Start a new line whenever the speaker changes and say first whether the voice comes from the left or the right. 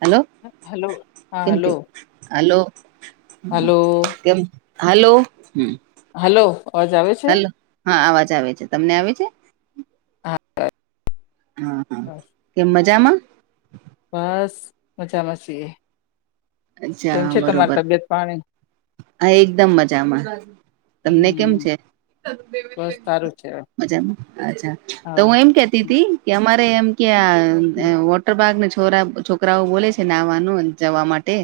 right: Hello
left: hello હા
right: કેમ
left: hello
right: થયું હલો
left: હલો
right: કેમ હલો હમ
left: હલો અવાજ આવે છે.
right: હલો હા અવાજ આવે છે તમને આવે છે?
left: હા
right: હા હા
left: બસ
right: કેમ મજામાં?
left: બસ મજામા છીએ. કેમ
right: અચ્છા
left: છે તમારી
right: બરોબર
left: તબિયત પાણી
right: હા એકદમ મજામાં તમને કેમ
left: હમ
right: છે?
left: બસ સારું છે
right: મજામાં અચ્છા તો
left: હા
right: હું એમ કેતી હતી કે અમારે એમ કે
left: હમ
right: વોટરબાગને છોરા છોકરાઓ બોલે છે નાવાનું જવા માટે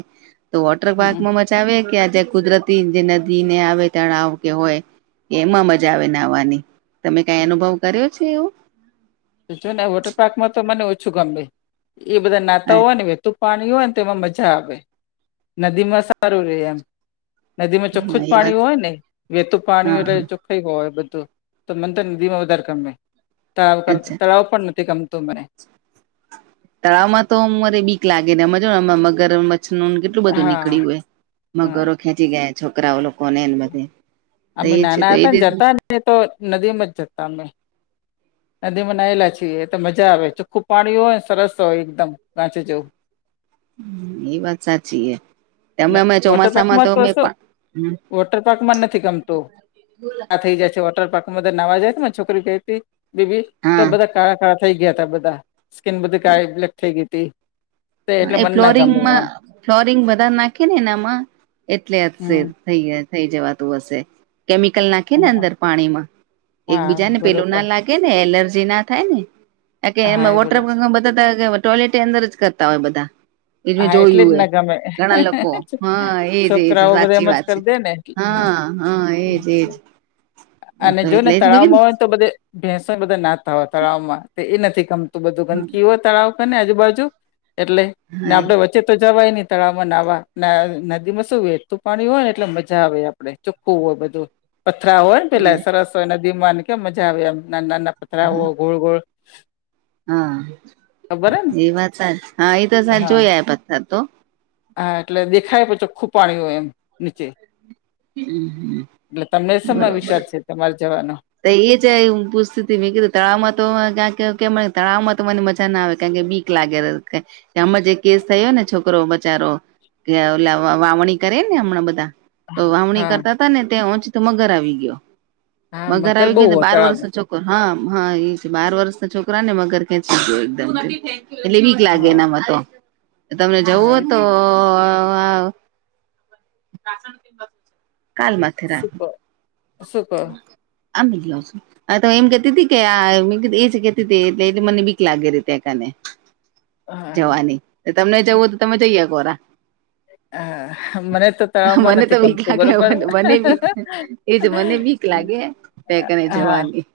right: તો વોટર
left: હમ
right: પાર્કમાં મજાવ કે આ જે કુદરતી જે નદીને આવે તળાવ કે હોય કે એમાં મજા આવે નાવાની તમે કઈ અનુભવ કર્યો છે એવો?
left: છ ને વોટર પાર્કમાં તો મને ઓછું ગમે એ બધા નાતા હોય ને તો પાણી હોય ને તેમાં મજા આવે નદી માં સારું રહેે એમ નદી માં ચોખ્ખું જ
right: એ વાત
left: પાણી હોય ને વેતું પાણી
right: હા
left: એટલે
right: હા
left: ચો [unintelligible] હોય બધું તો મનંતર નદીમાં વધારે ગમે તળાવ ક
right: અચ્છા
left: નથી ગમતું મને
right: તળાવમાં તો મારે બીક લાગે હમ જો ને મગરમછ નુ કેટ એટલું બધું
left: હા
right: નીકળ્યું હોય
left: હા
right: મગરો ખેંચી ગયા છોકરાઓ લોકો કોને બધે એ છે તો એ
left: એ તો નદીમાં જ જતા અમે નદીમાં નાયલા છીએ એ તો મજા આવે ચોખ્ખું પાણી હોય ને સરસ હોય એકદમ પાચ જો
right: એ વાત સાચી એ તમે અમે
left: વોટર
right: ચોમાસામાં
left: પાર્કમાં
right: તો અમે
left: શું વોટર પાર્ક માં નથી ગમતું આ થઈ જાય છે વોટર પાર્કમાં ધ નવા જાય તો ને છોકરી ગઈતી બીબી તો
right: હા
left: બધા કાળા કાળા થઈ ગયા તા બધા સ્કિન બધી કાળી બ્લેક થઈ ગઈ હતી તો એટલે
right: એ
left: મને ના ગમે
right: ફ્લોરિંગમાં
left: આમ
right: ફ્લોરિંગ વધારે નાખે ને એમાં એટલે હશે
left: હમ
right: થઈ ગયા થઈ જવાતું હશે કેમિકલ ના ખેને
left: હા
right: અંદર પાણીમાં એક
left: હા,
right: બીજાને પેલું
left: બરોબર
right: ના લાગે ને એલર્જી ના થાય ને કે
left: હા
right: એમાં
left: એ
right: વોટર
left: બરોબર
right: બધા ત ટોયલેટ એ અંદર જ કરતા હોય બધા એજ મેં
left: હા એટલે જ
right: જોયું એ
left: ના ગમે
right: ઘણા લોકો હા એજ એજ
left: છોકરાઓ બધા
right: સાચી
left: એમ જ
right: વાત છે
left: કરી દે ને એટલે
right: હા હા એજ એજ
left: અને
right: તો
left: જો ને
right: એટલે જ મેં
left: તળાવમાં
right: કીધું
left: હોય તો બધે ભેંસો ન બધા નાતા હોય તળાવમાં, તે એ નથી ગમતું બધું, ગંદકી હોય તળાવ અને આજુબાજુ એટલે, ને આપડે
right: હા
left: વચ્ચે તો જવાય નહી. તળાવમાં નાવા, ને નદી માં શું વેહતું પાણી હોયને એટલે મજા આવે, આપડે ચોખ્ખું હોય બધું. પથરા હોયન પેલા સરસ, હોય નદીમાંને કેમ મજા આવે એમ ના નાના પથરાઓ ગોળ ગોળ.
right: હા
left: ખબર હે ને
right: એ વાત સા, હા એ તો સા
left: હા
right: જોયા પથ્થા તો.
left: હા એટલે દેખાય પછ ચોખ્ખું પાણી હોય, એમ નીચે. એટલે તમને સમા વિચાર છે, તમારે જવાનો?
right: ત્ય એ જ એ હુ પૂસતી તી, મે કીધું તળાવમાં તો ક કે કે મને તળાવમાં તો મને મજા ના આવે કારણકે બીક લાગે રર કે, કે હમા જે કેસ થયો ને છોકરો બચારો. લેવ લેવા વાવણી કરે ને હમણાં બધા. તો વાવણી
left: હા
right: કરતા હતાને, ત્યા ઓંચીતો મગર આવી ગયો,
left: હા
right: મગર આવી
left: બહુ
right: ગયોને તો
left: હોય
right: બાર વર્ષનો
left: તળાવમાં
right: છોખ હા હા ઈ છે, બાર વર્ષના છોકરા ને મગર ખેચી ગયો એકદમ થી. એટલે બીક લાગે
left: હા
right: એનામાં તો, તો તમને
left: હા
right: જવું
left: એ
right: તો આ અ કાલ માંથે રાખ.
left: શું ક?
right: આમ મિલી આવશું. હા તો એમ કેતી તી કે, આ મે કીધું એજ કેતી તી એટલે મને બીક લાગે રીતે કને.
left: હા
right: જવાની, એ તમને જવું હોતો તમે જઈ એ કોરા.
left: હા મને તો તળાવમાં
right: મનેતો
left: નથી
right: બીક
left: ગમતું
right: લાગે,
left: બરોબર
right: મને બી એજ- - મને બીક લાગે, પેકને
left: હા
right: જવાની.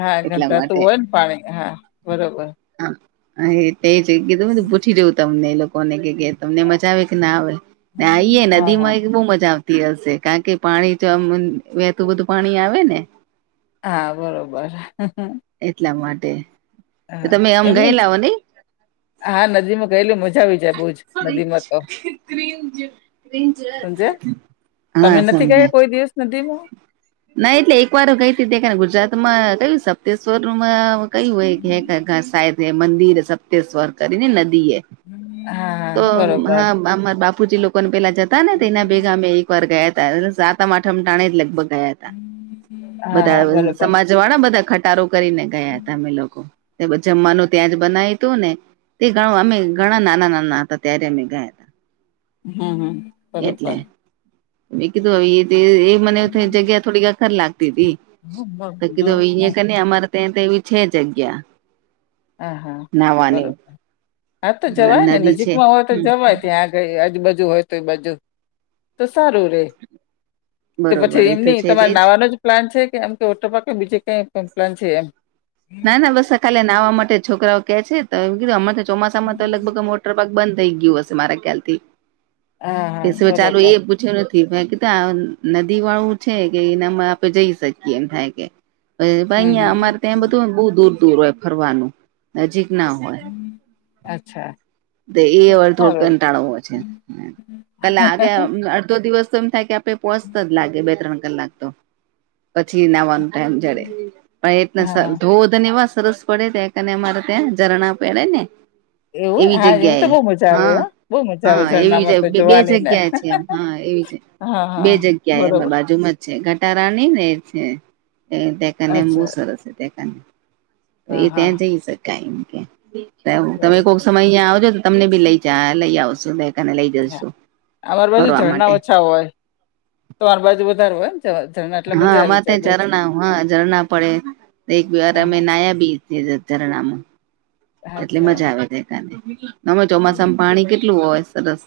left: હા
right: એટલા માટે
left: ગંધાતું હોયન પાણી, હા બરોબર.
right: હ, હા એ તેજ એ કીધું મેતો પૂછી જવું તમને, એ લોકોને, કે તમને મજા આવે કે ના આવે? ને આઈ એ
left: હા
right: નદી
left: હા
right: માંઈ બહું મજા આવતી હશે, કારણ કે પાણી તો આમ વેહતું બધું પાણી આવેને?
left: હા બરોબર.
right: એટલા માટે.
left: હા
right: તમે આમ
left: એમની,
right: ગયેલા હો નઈ
left: હા નદીમાં ગયેલું મજા આવી. જાય બહુ જ નદીમાં તો સમજે
right: [unintelligible] હા
left: તમે નથી ગયા
right: સમજ્યા
left: કોઈ દિવસ નથીમા?
right: ના એટલે એક વાર ગઈતી દેખને, ગુજરાત માં કયું સપ્તેશ્વરમાં કયું એક હે ધાસાયબ મંદિર હે, સપતેશ્વર કરીને નદી એ.
left: હા હા
right: તો
left: બરોબર
right: હા આમા બાપ પુચી લોકોને પેલા જતાને, તેના બેગામે એક વાર ગયા હતા, સાતમ આઠમ ટાણેજ લગભગ ગયા.
left: હા
right: બધા
left: હા
right: અ
left: બરોબર
right: સમાજ વાળા, બધા ખટારો કરીને ગયા હતા અમે લોકો. ને જમવાનું ત્યાં જ બનાયતુંને, તે ગાવ અમે ઘણા નાના નાના. હતા ત્યારે અમે ગયા હતા.
left: હાહા બરોબર.
right: મુ કિઘુ આવીએ તે એ મને થોડી જગ્યા થોડી અખર લાગતી હતી, તો કીધું હવે અહીંયા કરને અમારા તે તેવી છે જગ્યા.
left: હા હા
right: નાહવાની
left: બરોબર, હા તો જવાય ને,
right: નદી છે
left: નજીકમાં હોય તો
right: હમ
left: જવાય ત્યાં કઈ આજુબજુ હોય તો એ બાજુ, તો સારું રે. તો
right: બરોબર
left: પછી
right: એ
left: એમ
right: તો
left: નહિ,
right: છે જ
left: તમારે
right: એજ
left: નાવાનુંજ પ્લાન છે કે, એમ કે ઓટર પાક કે બીજે કઈ પ્લાન છે એમ.
right: ના ના બસ કાલે નાવા માટે, છોકરાઓ કે છે તો એમ કીધું અમાર ચોમાસામાં તો લગભગ આ વોટર પાક બંધ થઈ ગયું હશે મારા ખ્યાલથી.
left: હા હા
right: કેશુ ચાલુ
left: બરોબર
right: એ પુ છયુ નથી, બાકીતો આ નદી વાળું છે, કે એનામાં આપણે જઈ શકીએ, એમ થાય કે અ પહિ ન્યા
left: હમ
right: અમારે ત્યાં બધું બહુ દૂર દૂર હોય ફરવાનું, નજીક ના હોય.
left: અચ્છા
right: એ થોડું
left: સારું
right: કંટાળવો છે કાલે આગે અડધો દિવસ તો એમ થાય કે પોહચતા જ લાગે બે ત્રણ કલાક તો પછી નાવાનું મ જડે પણ એને સર
left: હા
right: ધો ધનવા સરસ પડે તને મારે ત્યાં ઝરણા પહેડે ને
left: એવું
right: એવી
left: હા એવું તો
right: જગ્યાએ
left: બહુ મજા આવે
right: હા
left: હ બહુ મજા આવે
right: હા એવી
left: ઝરણામાં તો
right: બે
left: જોવાની ને
right: જગ્યા છે એમ હા એવી જ
left: હા
right: બે
left: હા
right: જગ્યાએ એમાં
left: બરોબર
right: બાજુમાં જ ઘટારાની ને છે ટેકાને એમ બહુ
left: અચ્છા
right: સરસ છે ટેને તો એ
left: હા હા
right: ત્યાં જઈ શકાય એમ કે તમે કોક
left: બરોબર
right: સમય અ્યાં આવજો તો તમને બી લઈ ચા લયા સુું
left: અમાર બાજુ
right: માટે
left: ઝરણા ઓછા હોય તો અર બાજુ વધારે હોય ને ઝરણા એટલે
right: હા
left: મજા આવી
right: અમાં
left: જાય
right: ત
left: બહુ જ
right: ઝરણા હા ઝરણા પડે એક બે વાર અમે
left: હા
right: નાયા બી એતરણમ એટલી
left: અચ્છા
right: મજા આવે દ કનેમે ચોમાસામાં પાણી કેટલું હોય સરસ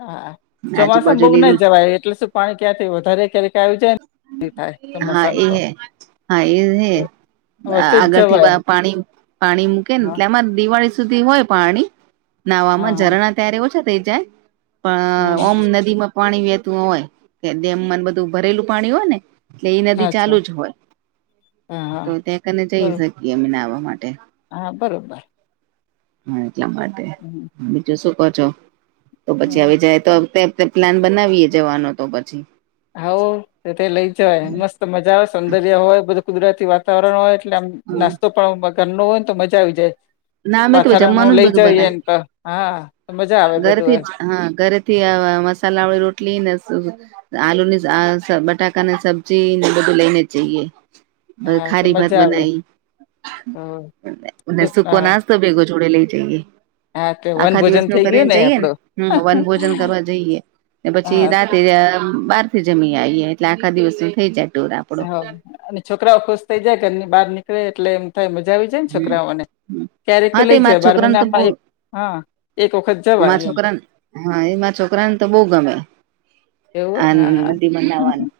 left: હા ચોમાસા
right: આજુબાજુ
left: બહુ ના
right: લીલું
left: જવાય એટલે શું પાણી ક્યાંથી વધારે ક્યારેક આવી જાયને
right: હા એ હે હા એ હે
left: વચ્ચે જ
right: આગળ થી
left: જવાય
right: પાણી પાણી મૂકે ને
left: હા
right: એટલે આમાં દિવાળી સુધી હોય પાણી
left: હા
right: નાહવામાં
left: હા
right: ઝરણા ત્યારે ઓછા થઈ જાય
left: હમ
right: પણ ઓમ નદીમાં પાણી વહેતું હોય કે ડેમ માં બધું ભરેલું પાણી હોય ને એટલે એ
left: હમ
right: નદી
left: અચ્છા
right: ચાલુ જ હોય
left: હા હા
right: તો ત્યાં કને જઈ
left: બરોબર
right: શકીએ અમે નાવા માટે
left: હા બરોબર
right: હા જ મળતા
left: [inaudible]
right: બીજું શું કર છો તો પછી આવી જ તો પ્લાન બનાવીએ જવાનો તો પછી
left: હા તે લઈ જય મસ્ત મજા આવે સૌંદર્ય હોય બધું કુદરતી વાતાવરણ હોય એટલે આમ
right: હ
left: નાસ્તો પણ ઘર ન હોય ને તો મજા આવી જાય
right: ના અમે તો
left: પાથર નું
right: જમવાનું જ
left: લઈ
right: બધું બનાય
left: જઈએને તો હા મજા આવે બધું
right: ઘરેથી
left: એ
right: જ હા ઘરે થી મસાલા વાળી રોટલી ને આલુ ની બટાકા ની સબ્જી ને બધું લઈને જઈએ
left: હા તો
right: ખારી ભાત
left: મજા આવે હ
right: બનાઈ સુ
left: હા
right: સેગ જોડે લઈ જઈએ
left: હા એટલે
right: આખા
left: વનભોજન
right: દિવસ નું
left: થઈ ગયું
right: કરીને જઈએે ને
left: આપડું
right: હમ વન ભોજન કરવા જઈએ
left: હા
right: પછી
left: તો
right: રાતે બાર થી જમી આવીએ એટલે આખા દિવસ થઈ જાય ટુર આપડો
left: હ અને છોકરાઓ ખુશ થઈ જાય ઘરની બહાર નીકળે એટલે એમ થાય મજા આવી છોકરાને ક્યારેક તો
right: હા તે
left: લઈ જ
right: મારા
left: બાર
right: છોકરાને
left: મહિનામાં હ એક વખત જ
right: મા છોકરાને હા એમાં છોકરાને તો બહુ ગમે
left: એવું હોય
right: આ
left: હા હા
right: નદી મનાવાનું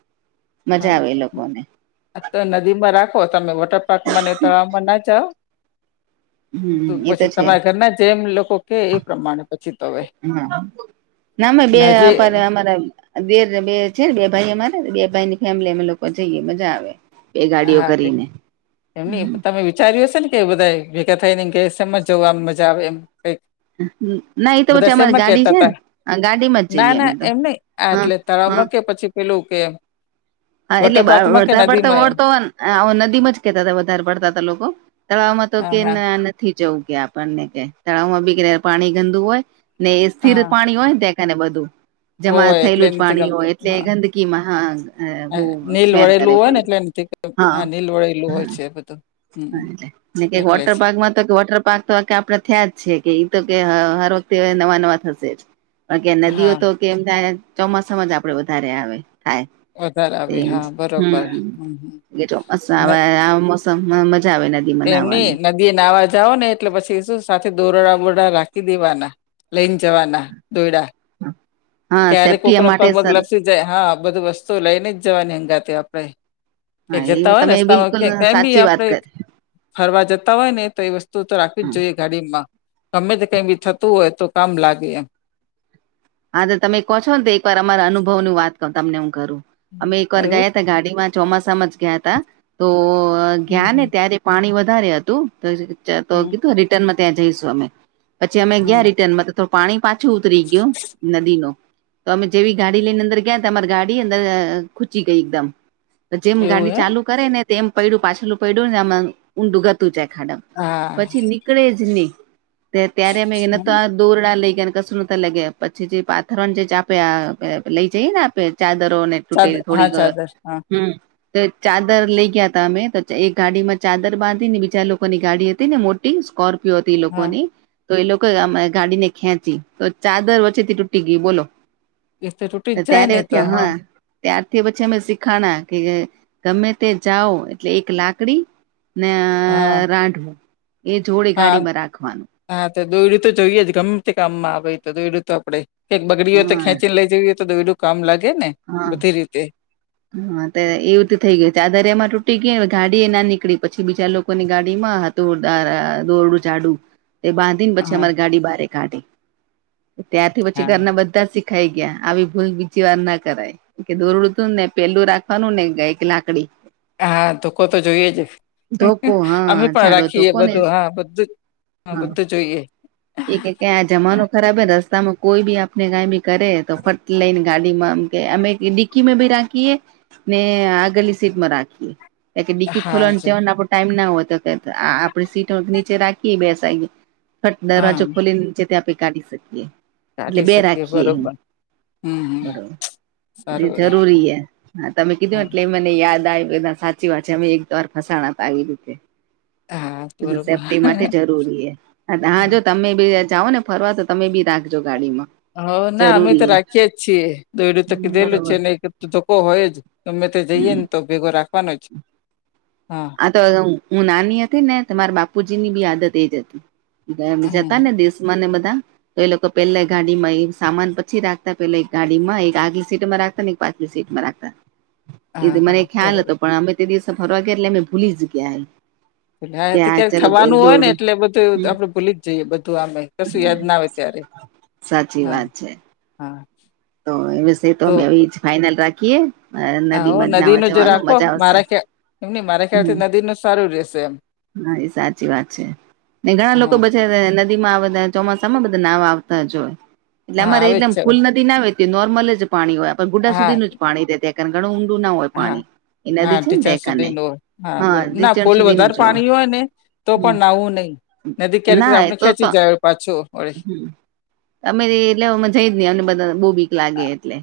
left: હા તો નદીમાં રાખો તમે વટ ટપક મને તળ મના જાઓ
right: [inaudible] એ તો
left: પછી
right: છે
left: તમારા ઘરના જેમ લોકો કે એ પ્રમાણે પછી તો હ
right: [unintelligible] નામે બે આપ અમારા બેર બે છે ને બે ભાઈ અમારે બે ભાઈ ની ફેમિલી અમે લોકો જઈએ મજા આવે બે ગાડીઓ
left: હા
right: કરીને
left: એમ તમે વિચાર્યું હશે ને કે બધા ભેગા થઈ ને કે છે એમજ જવામ મજા આવે એમ કઈક
right: ના એ તો
left: બધા
right: પછી અમારી
left: શેમાં
right: ગાડી
left: કેતા
right: છે
left: હતા
right: ને ગાડીમાં
left: ના
right: જઈએ અમે
left: ના
right: તો
left: એમ નઈ આ
right: હા
left: એટલે
right: હા
left: તળાવમાં કે પછી પેલું કે
right: હા એટલે
left: વોટર પાર્કમાં કે
right: વળતા પડતા
left: નદીમાં એમ
right: વળતો હોય ને નદીમાં જ કેતા હતા વધારે પડતા ત લોકો તળાવમાં તો
left: હા
right: કે
left: હા
right: નથી જવું કે આપણને કે તળાવમાં બી કે પાણી ગંદુ હોય ને એ સ્થિર
left: હા
right: પાણી હોય ત્યાં ને બધું જમા
left: હોય એટલે
right: થયેલું જ
left: નથી
right: પાણી હોય
left: ગમતું
right: એટલે
left: હા
right: ગંદકી માં હા બહુ
left: હા નીલ
right: સ્મેલ કરે
left: વળેલું હોય ને
right: પડ્યું
left: એટલે નથી ગમ
right: હા
left: નીલ વળેલું હોય છે બધું હમ
right: ને કેક
left: એટલે જ
right: વોટરપાર્ક તો વોટર પાર્ક તો આપડે થયા જ છે કે ઈ તો કે હર વખતે નવા નવા થશે જ પણ કે નદીઓ
left: હા
right: તો કેમ થાય ચોમાસામાં જ આપડે વધારે આવે થાય
left: વધારે આવે
right: હમ
left: હા બરોબર
right: હમમ
left: હમ હમ
right: જે ચોમાસા વે મોસમ મજા આવેને
left: એમની નદી એ નાહવા જાઓ ને એટલે પછી શું સાથે દોરડા બોરડા રાખી દેવાના લઈને જવાના દોયડા
right: હા
left: ક્યારે કોક
right: સેફ્ટી
left: નો
right: માટે
left: પગ પગ
right: સર
left: લપશે જાય હા બધું વસ્તુ લઈને જ જવાની હગાથે આપડે કે
right: હા
left: જતા
right: એ
left: હોય
right: તમે
left: ને રસ્તામાં
right: બિલકુલ
left: કાય બી
right: સાચી વાત
left: આપડે
right: કરી
left: ફરવા જતા હોય ને તો એ વસ્તુ તો
right: હ
left: રાખવી જ જોઈએ. ગાડીમાં ગમે તે કઈ બી થતું હોય તો કામ લાગે એમ.
right: હા તો તમે કહો છો ને તો એકવાર અમારા અનુભવની વાત તમને એ કરું અમે એકવાર
left: એવું
right: ગયા ગાડીમાં ચોમાસામાં જ ગયા તા તો
left: હમ
right: ગયા ને
left: હમ
right: ત્યારે પાણી વધારે હતું તો
left: હમ
right: કીધું રિટર્નમાં ત્યાં જઈશું અમે પછી અમે ગયા
left: હમ
right: રિટર્નમાં તો થોડું પાણી પા છુ ઉતરી ગયું તો અમે જેવી ગાડી લઈને અંદર ગયા તમારી ગાડી અંદર ખૂચી ગઈ એકદમ જેમ
left: એવું
right: ગાડી
left: એમ
right: ચાલુ કરે ને તેમ પડ્યું પાછલું પડ્યું ને આમાં ઊંડું ગતું જાય ખાડમ
left: હા
right: પછી નીકળે જ નહી ત્યારે અમે એ
left: હમ.
right: તો દોરડા લઈ ગયાં ને કસુ નતા લઈ ગયા પછી જે પાથર જે આપે લઈ જઈએ ને આપે ચાદરોને
left: ચાદર
right: તૂટેલી
left: હા
right: થોડીક
left: ચાદર હા
right: હમ તો ચાદર લઇ ગયા હતા અમે તો એક ગાડીમાં ચાદર બાંધી ને બીજા લોકોની ગાડી હતી ને મોટી સ્કોર્પ પીયો હતી એ
left: હા
right: લોકોની તો એ લોકો આમ ગાડીને ખેંચી તો ચાદર વ થી તૂટી ગઈ બોલો
left: એ તો તૂટી જ જાય
right: ત્યારે
left: ને એ તો
right: ત્યા હા ત્યારથી પછી અમે શીખાણા કે ગમે તે જાઓ એટલે એક લાકડી ને આ
left: હા
right: રાઢવું એ જોડે
left: હા
right: ગાડીમાં રાખવાનું.
left: હા તો દોયડું તો જોઈએ જ ગમે તે કામમાં આવે તો દોયડું તો આપડે ક્યાંક બગડી હોય તો
right: હા
left: ખેંચીને લઈ જવી હોય તો દોયડું કામ લાગે ને.
right: હા
left: બધી રીતે
right: હા ત એવું ત થઇ ગયું છે આ ચાદર એમાં તૂટી ગયી ને ગાડી એ ના નીકળી પછી બીજા લોકો ની ગાડી માં હતા દ અર દોરડું જાડું તે બાઘીન પછી
left: હા
right: અમારી ગાડી બાર કાઢી ત્યાંથી પછી
left: હા
right: ઘરના બધા જ શીખાઈ ગયા આવી ભૂલ બીજી વાર ના કરાય કે દોરડું તું ને પેલું રાખવાનું ને ગ એક લાકડી
left: હા ધોકો તો જોઈએ જ
right: ધોકો હા
left: અમે પણ
right: જાડો
left: રાખીએ
right: ધોકો ને
left: બધું હા બધું જ હા બધું જોઈએ
right: એ કે કે આ જમાનો ખરાબ હે રસ્તામાં કોઈ બી આપને કઈ બી કરે તો ફટ લઈ ને ગાડીમાં કે અમે ડિકી માં ભી રાખીએ ને આગળલી સીટમાં રાખીએ કે ડીકી
left: હા
right: ખોલવા
left: જ
right: જવા આપો ટાઈમ ના હોતો આપડે સીટ નીચે રાખી બે સાઈડ ફટ દરવાજો
left: હા
right: ખોલી નીચે થી આપે કાઢી શકીએ. એટલે
left: કાઢી
right: બે
left: શકીએ
right: રાખીએ એમ
left: બરોબર હમ હમ
right: બરોબર એ
left: સારું રે
right: જરૂરી
left: હા
right: હે હા તમે કીધું
left: હા
right: એટલે મને યાદ આવે બધા સાચી વાત છે અમે એક વાર ફસાણાતા આવી રીતે
left: હા, બરોબર
right: સેફ્ટી માટે જરૂરી હે હા જો તમે બી જાઓ ને ફરવા તો તમે બી રાખજો ગાડીમાં.
left: હવ ના અમે
right: જરૂરી
left: તો
right: એ
left: રાખી અએ છીએ. દોયડુ તો કેદીનું છે
right: બરોબર
left: ને ધોકો હોય જ ગમે તે જઈએ
right: હમ
left: ને તો ભેગો રાખવાનો જ હા
right: આ તો હું નાની હતી ને મારા બાપુજી ની બી આદત એજ હતી જતા
left: હમ
right: ને દેશ મને બધા તો એ લોકો પેલા ગાડીમાં એક સામાન પછી રાખતા પેલા એક ગાડી માં એક આગલી સીટમાં રાખતા ને એક પાછલી સીટમાં રાખ
left: હા
right: એ
left: હા
right: મને ખ્યાલ
left: બરોબર
right: હતો પણ અમે તે દિવસે ફરવા ગયા એટલે અમે ભૂલી જ ગયા એ
left: ભલે તો ક્યાંક થવાનું હોય ને એટલે બધું આપડે ભૂલી જ જઈએ બધું આમે કશું યાદ ના આવે ત્યારે
right: સાચી
left: હા
right: વાત છે
left: હા
right: તો એ વિષ તો અમે એ જ ફાઈનલ રાખીએ
left: હો
right: નદીમાં
left: નદી
right: નાવા
left: નું જ
right: જવાનું
left: રાખો
right: મજા આવશે
left: મારા ખ્યા ની મારા
right: હમ
left: ખ્યાલથી નદીનું સારું રહેશે એમ
right: હા એ સાચી વાત છે ને ઘણા લોકો
left: હા
right: બજા નદી માં આવે ચોમાસામાં બધા નાવ આવતા જો હોય એટલે
left: હા
right: અમારે
left: આવે જ
right: એટલેમ
left: છે હવે.
right: ફૂલ નથ દીના વેતી નોર્મલ જ પાણી હોય પણ ગુડા
left: હા
right: સુધીનું જ પાણી રેતા કારણ ઘણું ઊંડું ના હોય
left: હા
right: પાણી એ નદી
left: હા
right: છે ને
left: ટીચા
right: ત્યાં કને
left: સધી નું હા બરોબર ના
right: રીચણ
left: ફૂલ
right: સુધીનું
left: વધારે
right: જ
left: પાણી હોય ને તો પણ નાું નહી નદી ક્યારેતે
right: ના એ
left: આપણે
right: તો તો
left: ખેંચી જાય પાછો વળી
right: હમ્મ અમે એટલે જયે જ ની અમને બધા બો બી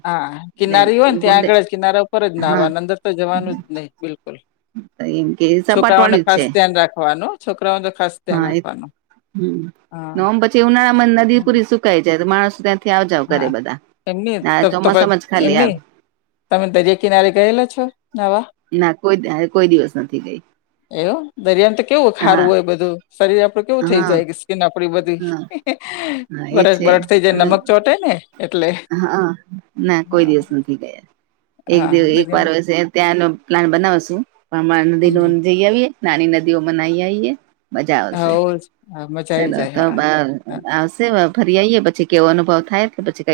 left: હા કિનારી હોય ને ત્યાં
right: ગુડે
left: આગળ જ કિનારા ઉપર જ
right: હા
left: નાહવાની અંદર તો જવાનું જ નહી બિલ
right: એમ કે સપાટ
left: છોકરાઓને
right: વાળી જ
left: ખાસ
right: છે
left: ધ્યાન રાખવાનું છોકરાઓને ખાસ ધ્યાન
right: હા એ
left: રાખવાનું
right: હમ
left: હા
right: ઓમ પછી ઉનાળામાં નદી પૂરી સુકાઈ જાય તો માણસ ત્યાં થી આવજાવ કરે
left: હા
right: બધા
left: એમની
right: ના
left: તો તો
right: ચોમાસામાં જ ખાલી આવ
left: એમની તમે દરિયા કિનારે ગયેલા છો નાવા
right: ના કોઈ કોઈ દિવસ નથી ગઈ
left: એવ દરિયાને તો કેવું ખારું
right: હા
left: હોય બધું શરીર આપડું કેવું થઈ
right: હા
left: જાય કે સ્કીન આપડી બધી
right: હા હા
left: બર
right: એ છે
left: બરાટ થઈ જાય
right: અમે
left: નમક ચોટે ને એટલે
right: હા ના કોઈ
left: હા
right: દિવસ નથી ગયા એક
left: હા
right: દિવ એક વાર
left: દરિયામાં
right: વસે ત્યાંનો પ્લાન બનાવશું પણ નદી નું
left: હમ
right: જઈ આવીએ નાની નદીઓ મનાઈ આવીએ મજા આવશે
left: હવ મજા આઈ
right: ચલો
left: જાય
right: તો બ
left: હા હા
right: આવશે ફરી આવીઈ પછી કેવો અનુભવ થાય કે પછી ક